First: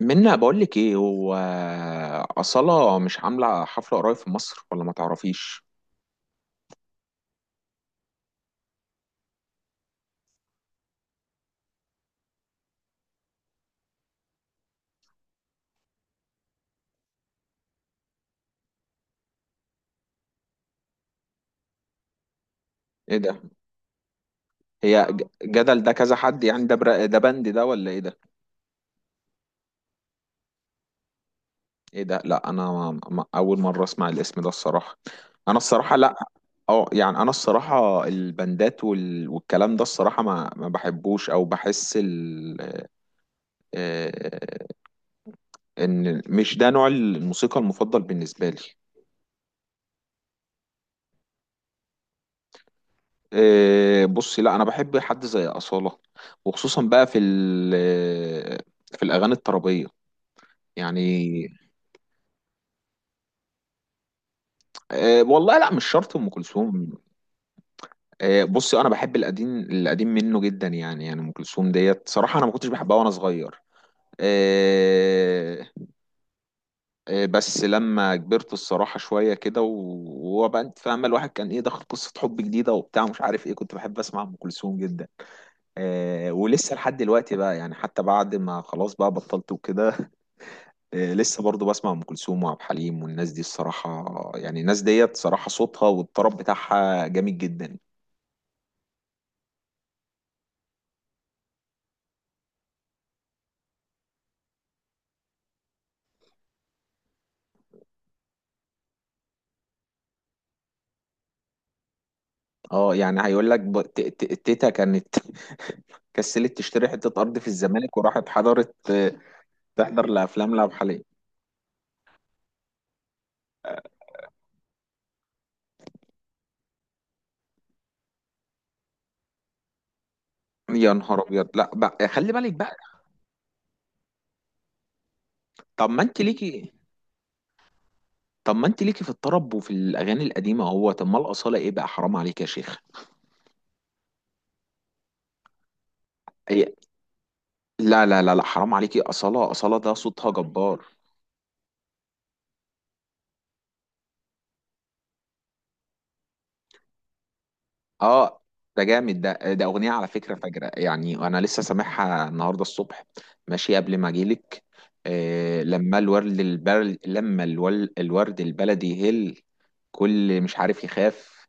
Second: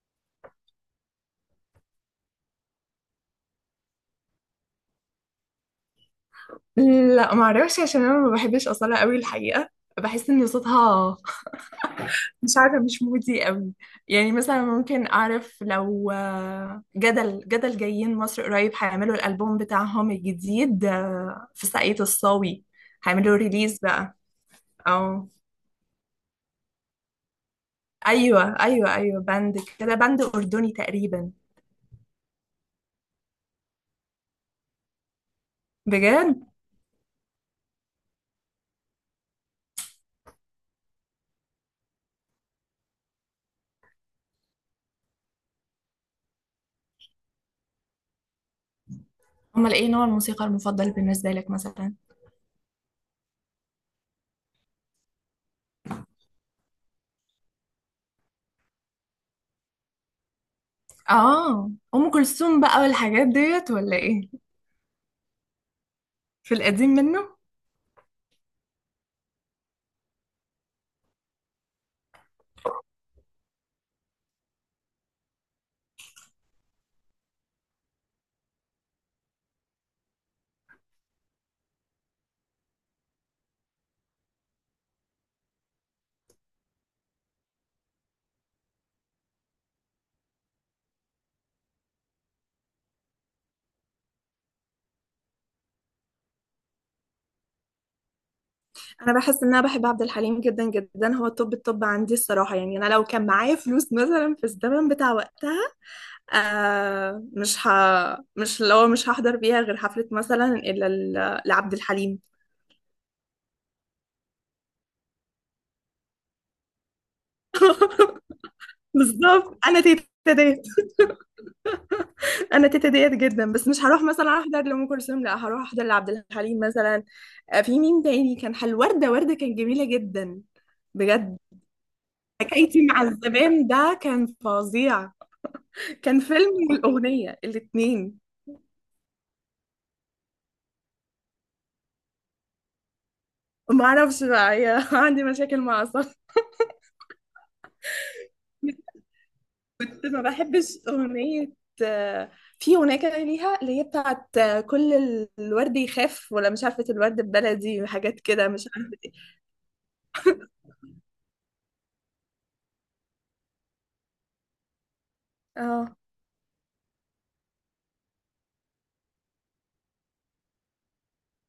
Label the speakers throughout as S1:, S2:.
S1: منا بقول لك ايه هو. أصالة مش عاملة حفلة قريب في مصر، ولا ما تعرفيش؟
S2: لا، ما اعرفش عشان انا ما بحبش اصاله قوي الحقيقه. بحس ان صوتها مش عارفه، مش مودي قوي. يعني مثلا ممكن اعرف لو جدل جايين مصر قريب، هيعملوا الالبوم بتاعهم الجديد في ساقية الصاوي،
S1: ايه
S2: هيعملوا
S1: ده؟
S2: ريليز بقى.
S1: هي
S2: او
S1: جدل ده كذا حد؟ يعني ده ده بند ده ولا ايه ده؟
S2: ايوه ايوه ايوه، باند كده، باند اردني تقريبا.
S1: ايه ده؟ لا انا ما... ما... اول مرة اسمع الاسم ده الصراحة. انا الصراحة لا.
S2: بجد.
S1: اه يعني انا الصراحة البندات والكلام ده الصراحة ما بحبوش، او بحس ال... آه، ان مش ده نوع الموسيقى المفضل بالنسبة لي.
S2: امال ايه نوع الموسيقى المفضل بالنسبه لك مثلا؟
S1: بصي، لا انا بحب حد زي اصاله، وخصوصا بقى في في الاغاني الطربيه يعني.
S2: اه، ام كلثوم بقى والحاجات ديت ولا ايه؟
S1: والله لا، مش شرط ام
S2: في القديم
S1: كلثوم.
S2: منه.
S1: بصي انا بحب القديم، القديم منه جدا، يعني ام كلثوم ديت صراحه انا ما كنتش بحبها وانا صغير. إيه، إيه، بس لما كبرت الصراحه شويه كده وبقى انت فاهمه، الواحد كان ايه دخل قصه حب جديده وبتاع مش عارف ايه، كنت بحب اسمع ام كلثوم جدا. ولسه لحد دلوقتي بقى يعني، حتى بعد ما خلاص بقى بطلت وكده. لسه برضو بسمع ام كلثوم وعبد الحليم والناس دي الصراحه. يعني الناس ديت صراحه صوتها والطرب بتاعها جامد جدا.
S2: انا بحس ان انا بحب عبد الحليم جدا جدا، هو التوب التوب عندي الصراحه. يعني انا لو كان معايا فلوس مثلا في الزمن بتاع وقتها، آه مش ه... مش لو مش هحضر بيها غير حفله مثلا الا لعبد الحليم.
S1: اه يعني هيقول لك تيتا كانت كسلت تشتري حته ارض في الزمالك وراحت حضرت
S2: بالظبط،
S1: تحضر لافلام
S2: ديت
S1: لعبد الحليم.
S2: انا تيتا ديت جدا، بس مش هروح مثلا احضر لام كلثوم، لا هروح احضر لعبد الحليم مثلا. في مين تاني كان حلو؟ ورده كانت جميله جدا.
S1: يا نهار
S2: بجد،
S1: ابيض! لا بقى، خلي بالك بقى.
S2: حكايتي مع الزمان ده كان فظيع،
S1: طب ما
S2: كان
S1: انت
S2: فيلم
S1: ليكي.
S2: والاغنيه الاتنين.
S1: طب ما انت ليكي في الطرب وفي الاغاني القديمه، هو طب ما الاصاله ايه بقى؟ حرام عليك يا شيخ.
S2: ما اعرفش بقى، هي عندي مشاكل مع اعصابي.
S1: هي- لا لا لا لا، حرام عليكي، اصاله اصاله ده
S2: كنت ما
S1: صوتها
S2: بحبش
S1: جبار.
S2: اغنيه، آه، في اغنيه كده ليها اللي هي بتاعت كل الورد يخاف، ولا مش عارفه، الورد ببلدي وحاجات
S1: اه
S2: كده، مش
S1: ده
S2: عارفه
S1: جامد، ده اغنيه على فكره فجره، يعني انا لسه سامعها النهارده الصبح ماشي قبل ما اجيلك.
S2: ايه. اه.
S1: لما الورد البلدي يهل كل مش عارف يخاف،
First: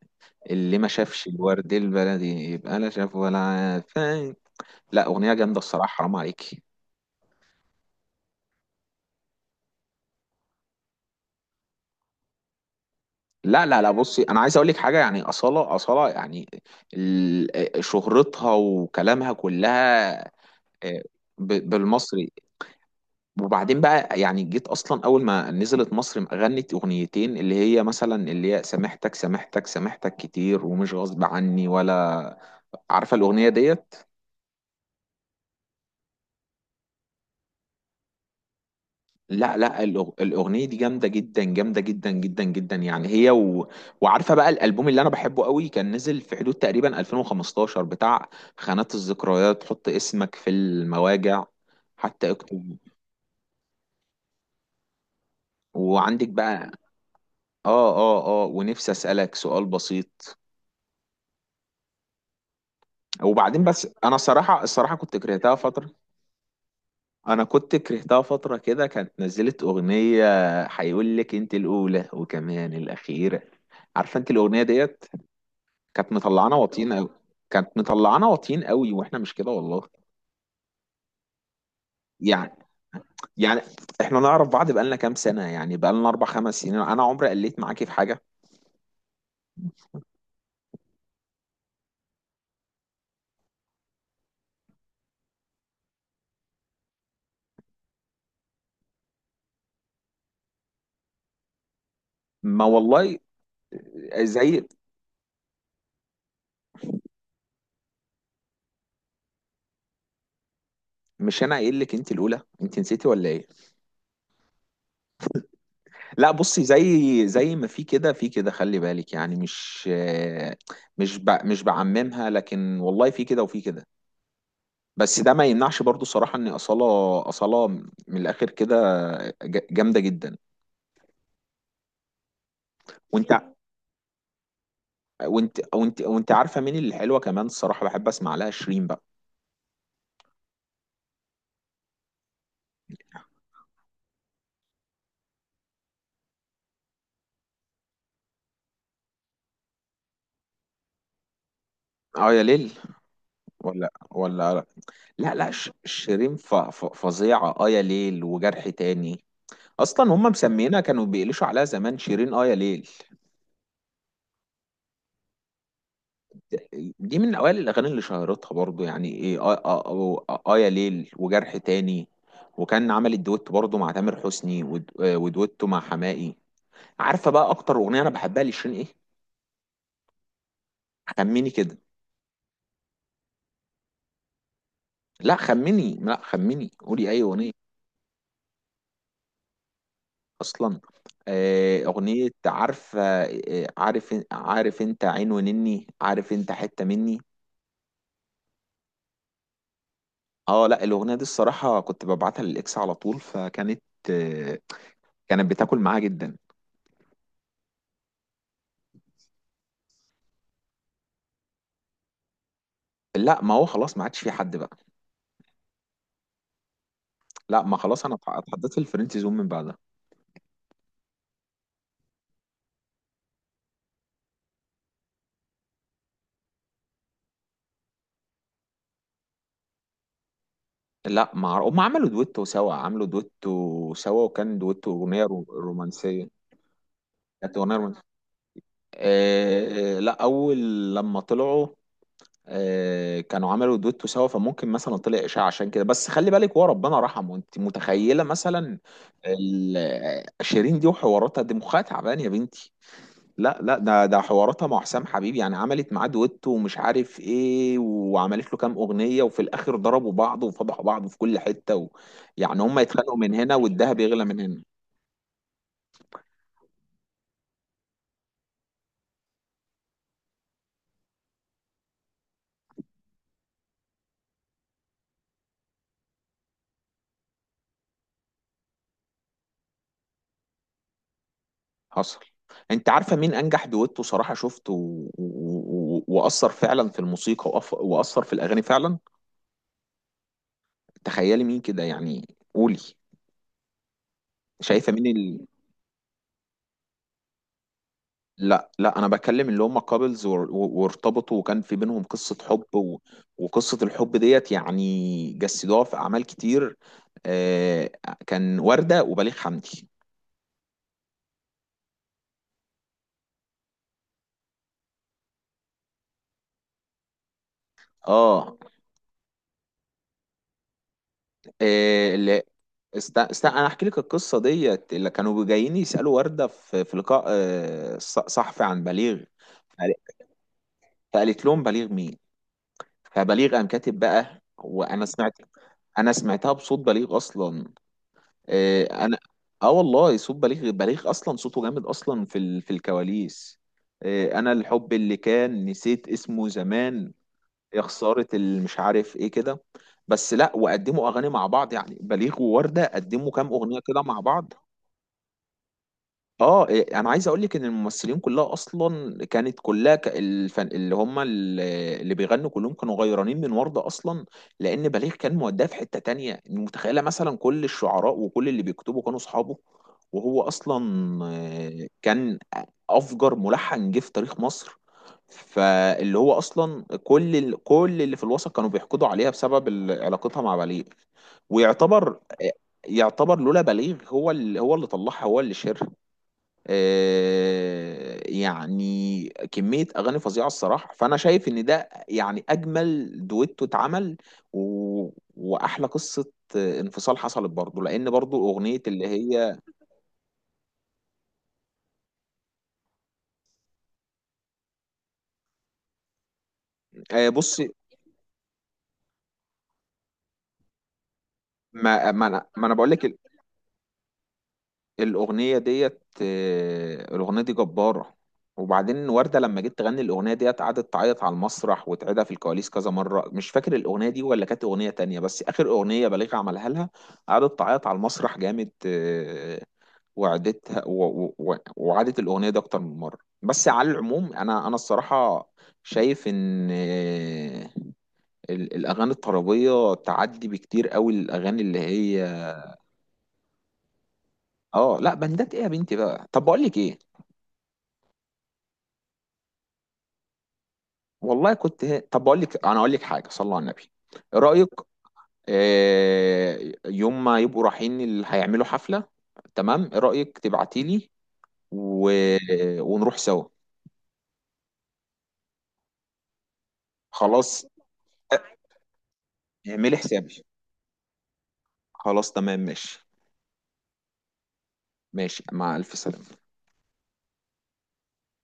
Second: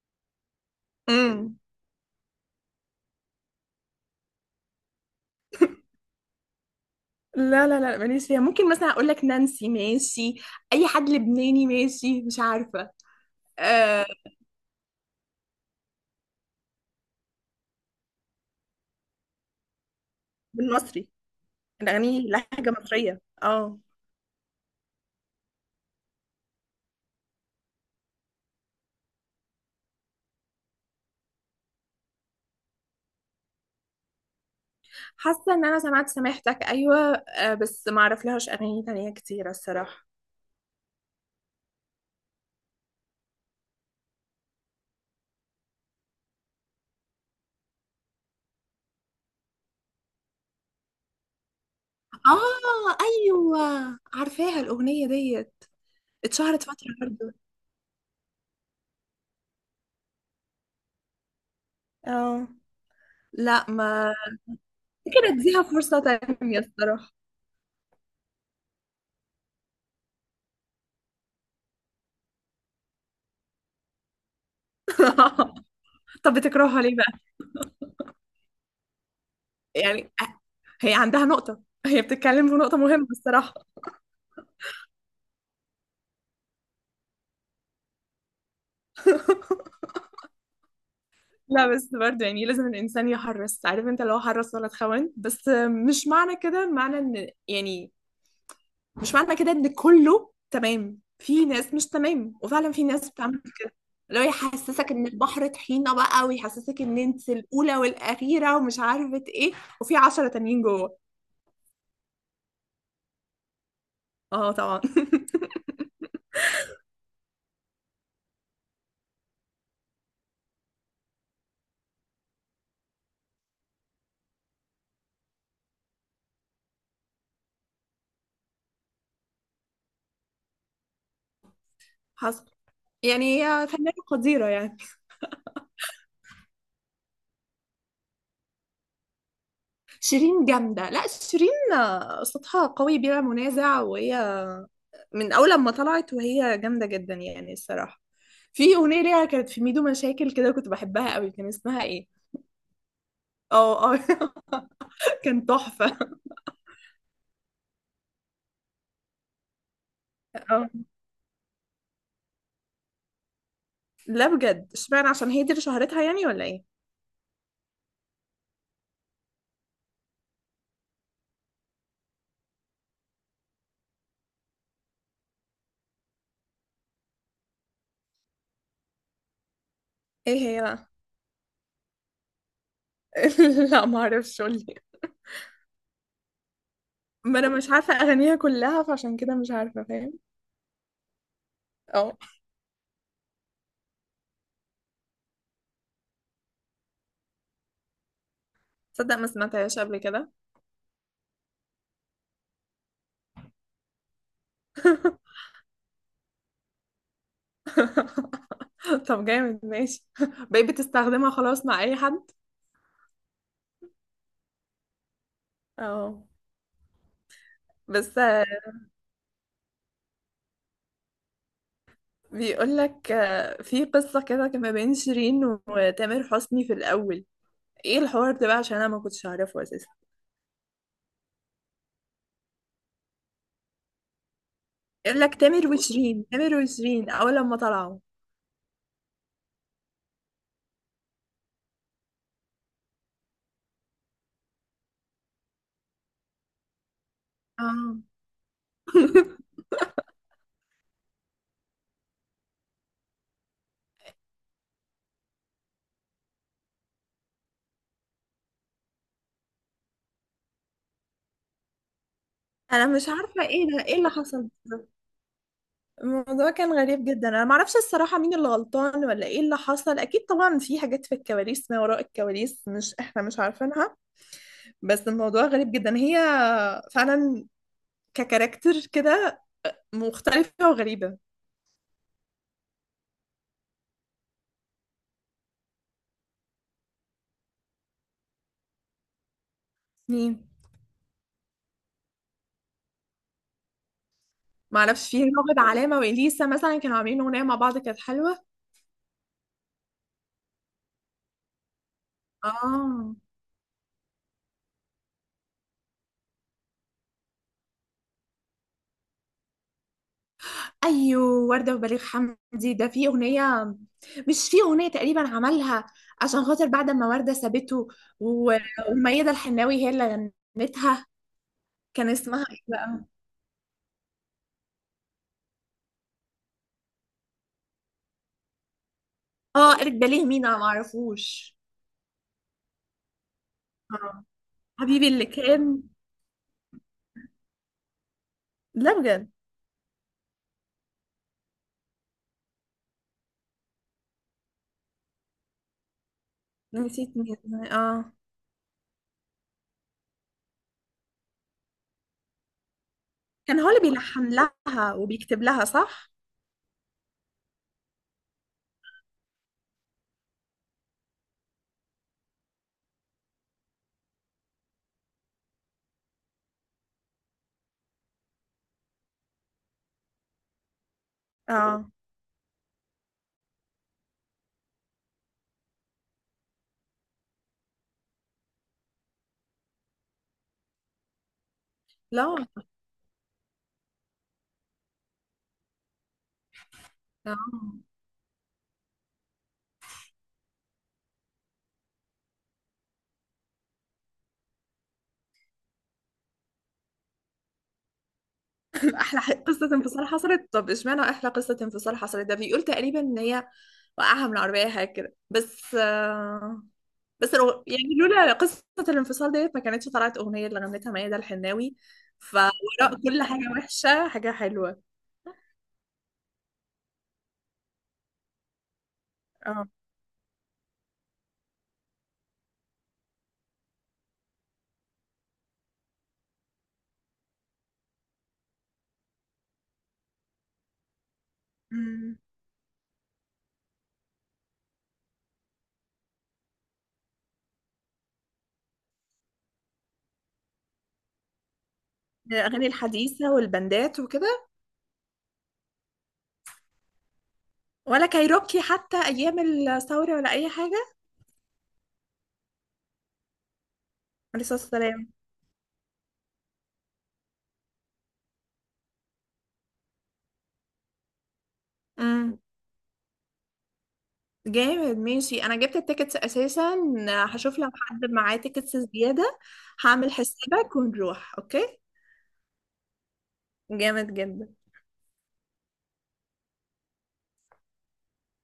S1: اللي ما شافش
S2: امم.
S1: الورد البلدي يبقى لا شاف ولا عارف. لا اغنيه جامده الصراحه، حرام عليكي.
S2: لا لا لا، ماليش فيها. ممكن مثلا اقول لك نانسي ماشي، اي حد لبناني ماشي، مش عارفه.
S1: لا لا لا،
S2: آه.
S1: بصي انا عايز اقول لك حاجه، يعني اصاله يعني شهرتها وكلامها كلها، آه،
S2: بالمصري. الاغاني
S1: بالمصري.
S2: لهجه مصريه. اه.
S1: وبعدين بقى يعني، جيت اصلا اول ما نزلت مصر غنت اغنيتين، اللي هي مثلا اللي هي سامحتك سامحتك سامحتك كتير، ومش غصب عني، ولا عارفه الاغنيه ديت؟
S2: حاسه ان انا سمعت سماحتك، ايوه، بس ما اعرف لهاش اغاني تانية كتيره
S1: لا لا،
S2: الصراحه.
S1: الاغنيه دي جامده جدا، جامده جدا جدا جدا يعني هي وعارفه بقى الالبوم اللي انا بحبه قوي كان نزل في حدود تقريبا 2015 بتاع خانات الذكريات، حط اسمك في المواجع، حتى اكتب.
S2: اه، ايوه، عارفاها الاغنيه ديت،
S1: وعندك
S2: اتشهرت
S1: بقى.
S2: فتره برضه.
S1: اه، اه، اه. ونفسي اسالك سؤال بسيط.
S2: اه.
S1: وبعدين
S2: لا،
S1: بس
S2: ما
S1: انا صراحه الصراحه كنت
S2: كده،
S1: كرهتها
S2: اديها
S1: فتره.
S2: فرصه تانية الصراحه.
S1: انا كنت كرهتها فتره، كده كانت نزلت اغنيه، هيقول لك انت الاولى وكمان الاخيره. عارفه انت الاغنيه ديت؟ كانت
S2: طب
S1: مطلعانا
S2: بتكرهها
S1: واطيين
S2: ليه
S1: قوي
S2: بقى؟
S1: كانت مطلعانا واطيين قوي، واحنا مش كده والله.
S2: يعني هي عندها نقطه، هي بتتكلم في
S1: يعني
S2: نقطه مهمه الصراحه.
S1: يعني احنا نعرف بعض بقالنا كام سنه، يعني بقالنا اربع خمس سنين، انا عمري قلت معاكي في حاجه.
S2: لا، بس برضه يعني لازم الانسان يحرص، عارف انت، لو حرص ولا تخون. بس مش معنى كده، معنى ان يعني مش معنى كده ان كله تمام. في ناس مش تمام،
S1: ما
S2: وفعلا في ناس
S1: والله،
S2: بتعمل كده، اللي هو
S1: زي،
S2: يحسسك ان البحر طحينة بقى، ويحسسك ان انت الاولى والاخيرة ومش عارفة ايه، وفي عشرة تانيين جوه.
S1: مش انا قايل لك انت الاولى؟ انت نسيتي ولا ايه؟
S2: اه طبعا.
S1: لا بصي، زي زي ما في كده في كده، خلي بالك يعني، مش بعممها، لكن والله في كده وفي كده. بس ده ما يمنعش برضو الصراحة ان أصالة، من الآخر كده جامدة جدا.
S2: حصل.
S1: وانت
S2: يعني
S1: ع-
S2: هي فنانة قديرة يعني.
S1: وانت وانت وانت عارفة مين اللي حلوة كمان الصراحة؟ بحب اسمع لها شيرين بقى.
S2: شيرين جامدة. لا، شيرين صوتها قوي بلا منازع، وهي من أول لما طلعت وهي جامدة جدا يعني الصراحة. في أغنية ليها كانت في ميدو مشاكل كده، كنت بحبها قوي، كان اسمها ايه؟
S1: اه يا ليل، ولا
S2: اه، اه.
S1: ولا لا
S2: كان
S1: لا،
S2: تحفة.
S1: شيرين فظيعة، اه يا ليل وجرح تاني، اصلا هم
S2: اه،
S1: مسمينها كانوا بيقلشوا عليها زمان شيرين اه يا ليل.
S2: لا، بجد، اشمعنى؟ عشان هي دي اللي شهرتها يعني ولا ايه؟
S1: دي من اوائل الاغاني اللي شهرتها برضو يعني، ايه، اه يا ليل وجرح تاني، وكان عمل الدويتو برضو مع تامر حسني ودويتو مع حماقي. عارفه بقى اكتر اغنيه انا بحبها لشيرين ايه؟
S2: ايه هي بقى؟
S1: خمني كده.
S2: لا، ما اعرفش، قولي.
S1: لا خمني، لا خمني، قولي اي
S2: ما انا
S1: اغنيه.
S2: مش عارفه اغانيها كلها فعشان كده مش عارفه، فاهم.
S1: اصلا
S2: اه.
S1: اغنيه، عارفه عارف انت عين ونني، عارف انت حته مني.
S2: تصدق ما سمعتهاش قبل كده.
S1: اه لا، الاغنيه دي الصراحه كنت ببعتها للاكس على طول، فكانت، آه، كانت بتاكل معاه جدا.
S2: طب جامد، ماشي. بقيت بتستخدمها خلاص مع اي حد.
S1: لا ما هو خلاص، ما عادش في حد بقى.
S2: اه.
S1: لا ما خلاص، انا
S2: بس
S1: اتحددت الفريند زون من بعدها.
S2: بيقول لك في قصه كده كان ما بين شيرين وتامر حسني في الاول. ايه الحوار ده بقى؟ عشان انا ما كنتش اعرفه اساسا.
S1: لا ما عر- هم عملوا دويتو سوا، وكان دويتو
S2: يقول
S1: اغنيه
S2: لك تامر
S1: رومانسيه،
S2: وشيرين، تامر وشيرين اول
S1: كانت
S2: لما
S1: اغنيه
S2: طلعوا.
S1: رومانسيه. لا، اول لما طلعوا كانوا عملوا دويتو سوا، فممكن مثلا طلع اشاعه عشان كده، بس خلي بالك هو ربنا رحمه، انت
S2: اه.
S1: متخيله مثلا شيرين دي وحواراتها دي مخها تعبان يا بنتي؟ لا لا، ده حواراتها مع حسام حبيب، يعني عملت معاه دويتو ومش عارف ايه، وعملت له كام اغنيه، وفي الاخر ضربوا بعض وفضحوا بعض في كل حته يعني هم
S2: انا مش
S1: يتخانقوا من
S2: عارفه
S1: هنا،
S2: ايه ده، ايه
S1: والدهب
S2: اللي
S1: يغلى من
S2: حصل.
S1: هنا.
S2: الموضوع كان غريب جدا، انا معرفش الصراحه مين اللي غلطان ولا ايه اللي حصل. اكيد طبعا في حاجات في الكواليس، ما وراء الكواليس مش احنا مش عارفينها. بس الموضوع غريب جدا، هي فعلا ككاركتر كده مختلفه وغريبه.
S1: حصل. انت عارفه مين انجح دويتو صراحه شفته، واثر فعلا في الموسيقى، واثر في الاغاني فعلا؟
S2: مين؟
S1: تخيلي مين كده يعني. قولي، شايفه
S2: معرفش. في
S1: مين؟
S2: راغب علامه واليسا مثلا كانوا عاملين اغنيه مع بعض كانت حلوه.
S1: لا لا، انا بكلم اللي هم كابلز وارتبطوا، وكان في بينهم قصة حب
S2: اه.
S1: وقصة الحب ديت يعني جسدوها في اعمال كتير. آه كان وردة وبليغ حمدي.
S2: ايوه، ورده وبليغ حمدي ده في اغنيه، مش في اغنيه تقريبا عملها عشان خاطر بعد ما ورده سابته.
S1: اه
S2: و- وميادة الحناوي هي اللي غنتها. كان
S1: اللي
S2: اسمها ايه بقى؟
S1: انا احكي لك القصة ديت، اللي كانوا جايين يسألوا وردة في، لقاء صحفي عن بليغ،
S2: اه، قالت
S1: فقال-
S2: بليغ مين، انا
S1: فقالت
S2: معرفوش.
S1: لهم بليغ مين. فبليغ قام كاتب
S2: اه،
S1: بقى، وانا
S2: حبيبي اللي
S1: سمعت،
S2: كان.
S1: انا سمعتها بصوت بليغ اصلا. آه،
S2: لا،
S1: انا
S2: بجد،
S1: اه والله صوت بليغ، اصلا صوته جامد، اصلا في في الكواليس. انا الحب اللي كان نسيت اسمه
S2: نسيت
S1: زمان،
S2: مين.
S1: يا
S2: اه.
S1: خسارة، اللي مش عارف ايه كده. بس لا، وقدموا اغاني مع بعض يعني، بليغ ووردة قدموا كام
S2: كان هو اللي
S1: اغنية كده مع
S2: بيلحن
S1: بعض.
S2: لها وبيكتب لها، صح.
S1: اه إيه، انا عايز اقول لك ان الممثلين كلها اصلا كانت كلها الفن اللي هم، اللي بيغنوا كلهم كانوا غيرانين من وردة اصلا. لان بليغ كان موداه في حتة تانية، متخيلة مثلا، كل الشعراء وكل اللي بيكتبوا كانوا اصحابه، وهو اصلا
S2: اه،
S1: كان افجر ملحن جه في تاريخ مصر. فاللي هو اصلا كل اللي في الوسط كانوا بيحقدوا عليها بسبب علاقتها مع بليغ. ويعتبر
S2: لا،
S1: يعتبر لولا بليغ، هو اللي، طلعها، هو اللي شهرها.
S2: آه.
S1: يعني كمية أغاني فظيعة الصراحة، فأنا شايف إن ده يعني أجمل دويتو اتعمل، و... وأحلى قصة انفصال حصلت برضه، لأن برضه أغنية اللي
S2: احلى
S1: هي،
S2: قصه انفصال حصلت؟ طب اشمعنى احلى قصه انفصال حصلت؟ ده بيقول تقريبا ان هي وقعها من العربيه حاجه كده. بس آه، بس
S1: بص.
S2: لو يعني لولا قصه الانفصال ديت ما كانتش طلعت اغنيه اللي غنتها ميادة الحناوي.
S1: ما ما أنا ما أنا بقول
S2: فوراء
S1: لك
S2: كل حاجه وحشه حاجه حلوه.
S1: الأغنية ديت، الأغنية دي جبارة. وبعدين وردة لما
S2: اه.
S1: جيت تغني الأغنية ديت، قعدت تعيط على المسرح وتعيدها في الكواليس كذا مرة، مش فاكر الأغنية دي ولا كانت أغنية تانية، بس آخر أغنية بليغ عملها لها، قعدت تعيط على المسرح جامد، وعدتها
S2: أمم.
S1: وعادت الأغنية دي أكتر من مرة. بس على العموم أنا الصراحة شايف إن الأغاني الطربية تعدي بكتير قوي الأغاني اللي هي
S2: الاغاني الحديثه والبندات وكده؟
S1: لا، بندات إيه يا بنتي بقى. طب بقول لك إيه،
S2: ولا كايروكي حتى ايام الثوره ولا اي حاجه؟
S1: والله كنت طب بقول لك، اقول لك حاجه، صلى على النبي. إيه
S2: عليه الصلاه
S1: رايك؟
S2: والسلام.
S1: آه، يوم ما يبقوا رايحين اللي هيعملوا حفله، تمام، ايه رايك تبعتي لي، و... ونروح سوا؟
S2: جامد، ماشي، انا جبت التيكتس اساسا. هشوف
S1: خلاص،
S2: لو حد معاه تيكتس زيادة.
S1: اعملي
S2: هعمل
S1: حسابي.
S2: حسابك ونروح، اوكي.
S1: خلاص تمام ماشي،
S2: جامد جدا.
S1: ماشي مع الف سلامه.